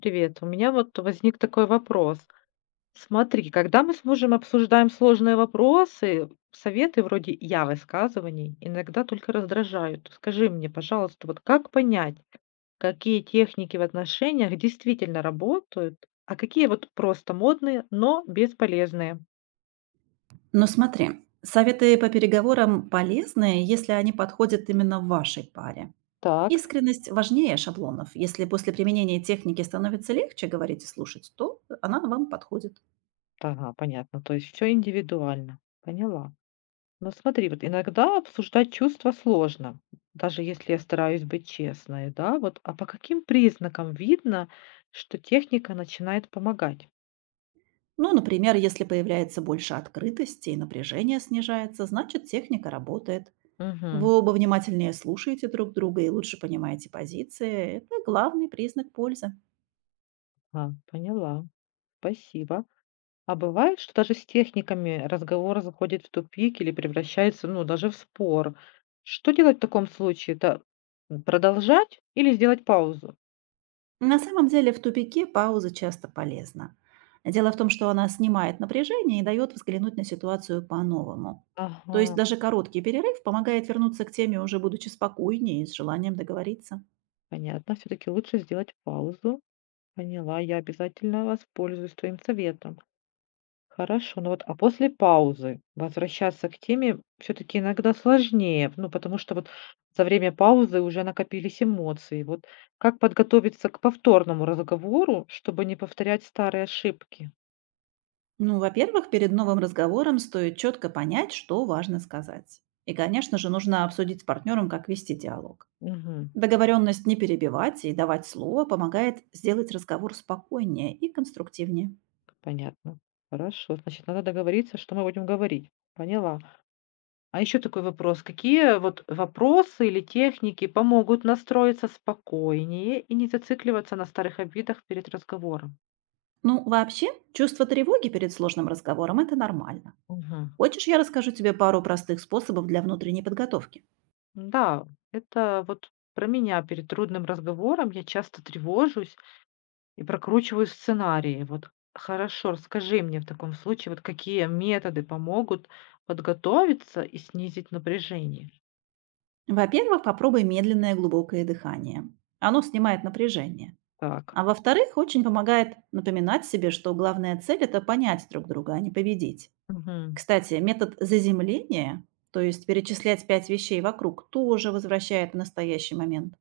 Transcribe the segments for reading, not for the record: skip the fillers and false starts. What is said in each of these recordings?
Привет. У меня вот возник такой вопрос. Смотри, когда мы с мужем обсуждаем сложные вопросы, советы вроде я высказываний иногда только раздражают. Скажи мне, пожалуйста, вот как понять, какие техники в отношениях действительно работают, а какие вот просто модные, но бесполезные? Но смотри, советы по переговорам полезны, если они подходят именно вашей паре. Так, Искренность важнее шаблонов. Если после применения техники становится легче говорить и слушать, то она вам подходит. ага, понятно. То есть все индивидуально. Поняла. Ну смотри, вот иногда обсуждать чувства сложно, даже если я стараюсь быть честной, да, вот. А по каким признакам видно, что техника начинает помогать? Ну, например, если появляется больше открытости и напряжение снижается, значит техника работает. Угу. Вы оба внимательнее слушаете друг друга и лучше понимаете позиции. Это главный признак пользы. А, поняла. Спасибо. А бывает, что даже с техниками разговор заходит в тупик или превращается, ну, даже в спор. Что делать в таком случае? Да продолжать или сделать паузу? На самом деле в тупике пауза часто полезна. Дело в том, что она снимает напряжение и дает взглянуть на ситуацию по-новому. То есть Ага, даже короткий перерыв помогает вернуться к теме, уже будучи спокойнее и с желанием договориться. понятно. Все-таки лучше сделать паузу. Поняла, я обязательно воспользуюсь твоим советом. Хорошо, ну вот, а после паузы возвращаться к теме все таки иногда сложнее, ну, потому что вот за время паузы уже накопились эмоции. Вот как подготовиться к повторному разговору, чтобы не повторять старые ошибки? Ну, во-первых, перед новым разговором стоит четко понять, что важно сказать. И, конечно же, нужно обсудить с партнером, как вести диалог. Мгм. Договоренность не перебивать и давать слово помогает сделать разговор спокойнее и конструктивнее. Понятно. Хорошо, значит, надо договориться, что мы будем говорить. Поняла. А еще такой вопрос: какие вот вопросы или техники помогут настроиться спокойнее и не зацикливаться на старых обидах перед разговором? Ну, вообще, чувство тревоги перед сложным разговором – это нормально. Мгм. Хочешь, я расскажу тебе пару простых способов для внутренней подготовки? Да, это вот про меня. Перед трудным разговором я часто тревожусь и прокручиваю сценарии. Вот хорошо, расскажи мне в таком случае, вот какие методы помогут подготовиться и снизить напряжение? Во-первых, попробуй медленное глубокое дыхание. Оно снимает напряжение. Так, А во-вторых, очень помогает напоминать себе, что главная цель – это понять друг друга, а не победить. мгм, Кстати, метод заземления, то есть перечислять пять вещей вокруг, тоже возвращает в настоящий момент.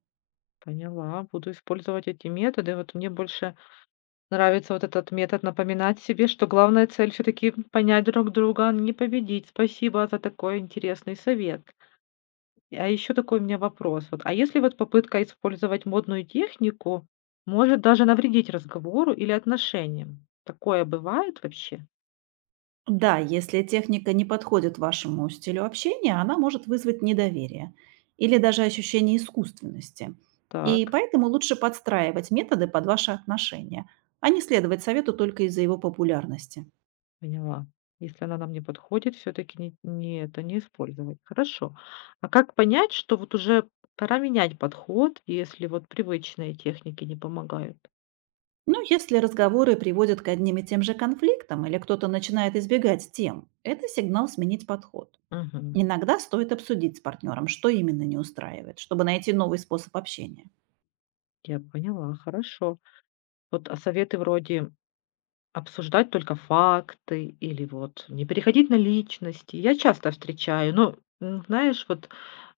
поняла. Буду использовать эти методы. Вот мне больше нравится вот этот метод напоминать себе, что главная цель все-таки понять друг друга, а не победить. Спасибо за такой интересный совет. А еще такой у меня вопрос. Вот, а если вот попытка использовать модную технику может даже навредить разговору или отношениям? Такое бывает вообще? Да, если техника не подходит вашему стилю общения, она может вызвать недоверие или даже ощущение искусственности. И Так, поэтому лучше подстраивать методы под ваши отношения, а не следовать совету только из-за его популярности. поняла. Если она нам не подходит, все-таки не, это не использовать. Хорошо. А как понять, что вот уже пора менять подход, если вот привычные техники не помогают? Но если разговоры приводят к одним и тем же конфликтам или кто-то начинает избегать тем, это сигнал сменить подход. Мгм. Иногда стоит обсудить с партнером, что именно не устраивает, чтобы найти новый способ общения. Я поняла, хорошо. Вот а советы вроде обсуждать только факты или вот не переходить на личности. Я часто встречаю, но, знаешь, вот,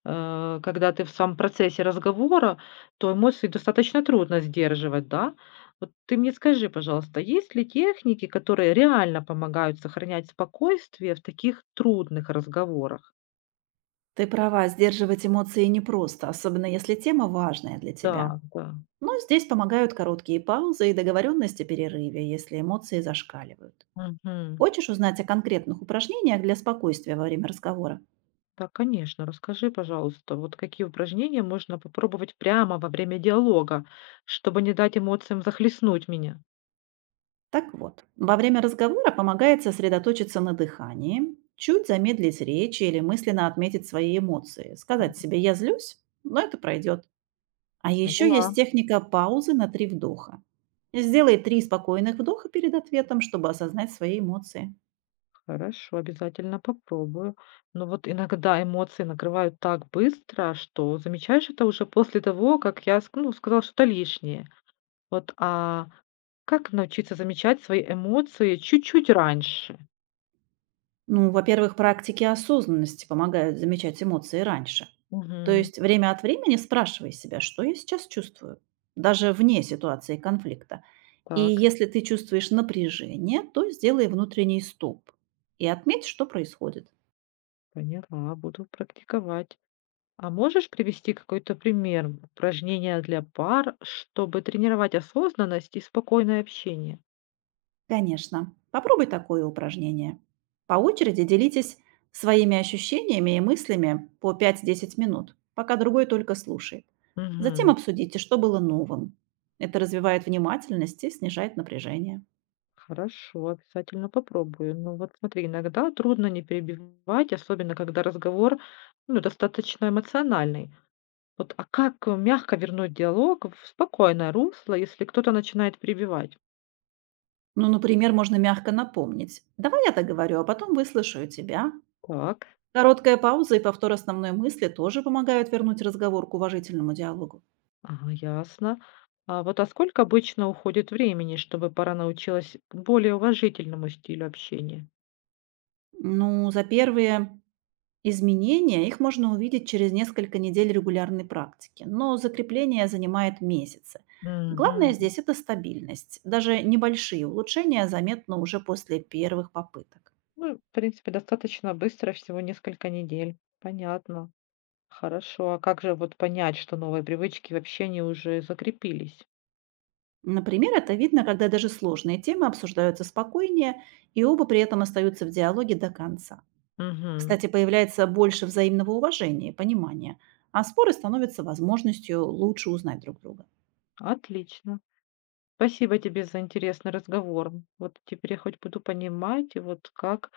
когда ты в самом процессе разговора, то эмоции достаточно трудно сдерживать, да. Вот ты мне скажи, пожалуйста, есть ли техники, которые реально помогают сохранять спокойствие в таких трудных разговорах? Ты права, сдерживать эмоции непросто, особенно если тема важная для тебя. Да, да. Но здесь помогают короткие паузы и договоренность о перерыве, если эмоции зашкаливают. Мгм. Хочешь узнать о конкретных упражнениях для спокойствия во время разговора? Да, конечно. Расскажи, пожалуйста, вот какие упражнения можно попробовать прямо во время диалога, чтобы не дать эмоциям захлестнуть меня? Так вот, во время разговора помогает сосредоточиться на дыхании, чуть замедлить речь или мысленно отметить свои эмоции, сказать Мгм. себе «я злюсь», но это пройдет. А еще есть Поняла. техника паузы на 3 вдоха. Сделай 3 спокойных вдоха перед ответом, чтобы осознать свои эмоции. Хорошо, обязательно попробую. Но вот иногда эмоции накрывают так быстро, что замечаешь это уже после того, как я, ну, сказала что-то лишнее. Вот, а как научиться замечать свои эмоции чуть-чуть раньше? Ну, во-первых, практики осознанности помогают замечать эмоции раньше. То Мгм. есть время от времени спрашивай себя, что я сейчас чувствую, даже вне ситуации конфликта. И Так, если ты чувствуешь напряжение, то сделай внутренний стоп и отметь, что происходит. поняла, буду практиковать. А можешь привести какой-то пример упражнения для пар, чтобы тренировать осознанность и спокойное общение? Конечно. Попробуй такое упражнение. По очереди делитесь своими ощущениями и мыслями по 5-10 минут, пока другой только слушает. Затем Мгм. обсудите, что было новым. Это развивает внимательность и снижает напряжение. Хорошо, обязательно попробую. Ну вот смотри, иногда трудно не перебивать, особенно когда разговор, ну, достаточно эмоциональный. Вот, а как мягко вернуть диалог в спокойное русло, если кто-то начинает перебивать? Ну, например, можно мягко напомнить. Давай я договорю, а потом выслушаю тебя. Так, Короткая пауза и повтор основной мысли тоже помогают вернуть разговор к уважительному диалогу. ага, ясно. А вот а сколько обычно уходит времени, чтобы пара научилась к более уважительному стилю общения? Ну, за первые изменения, их можно увидеть через несколько недель регулярной практики, но закрепление занимает месяцы. Главное Мгм. здесь это стабильность. Даже небольшие улучшения заметны уже после первых попыток. Ну, в принципе, достаточно быстро, всего несколько недель. Понятно. Хорошо. А как же вот понять, что новые привычки вообще не уже закрепились? Например, это видно, когда даже сложные темы обсуждаются спокойнее, и оба при этом остаются в диалоге до конца. Мгм. Кстати, появляется больше взаимного уважения и понимания, а споры становятся возможностью лучше узнать друг друга. Отлично. Спасибо тебе за интересный разговор. Вот теперь я хоть буду понимать, вот как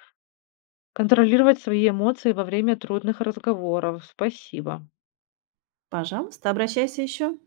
контролировать свои эмоции во время трудных разговоров. Спасибо. Пожалуйста, обращайся еще.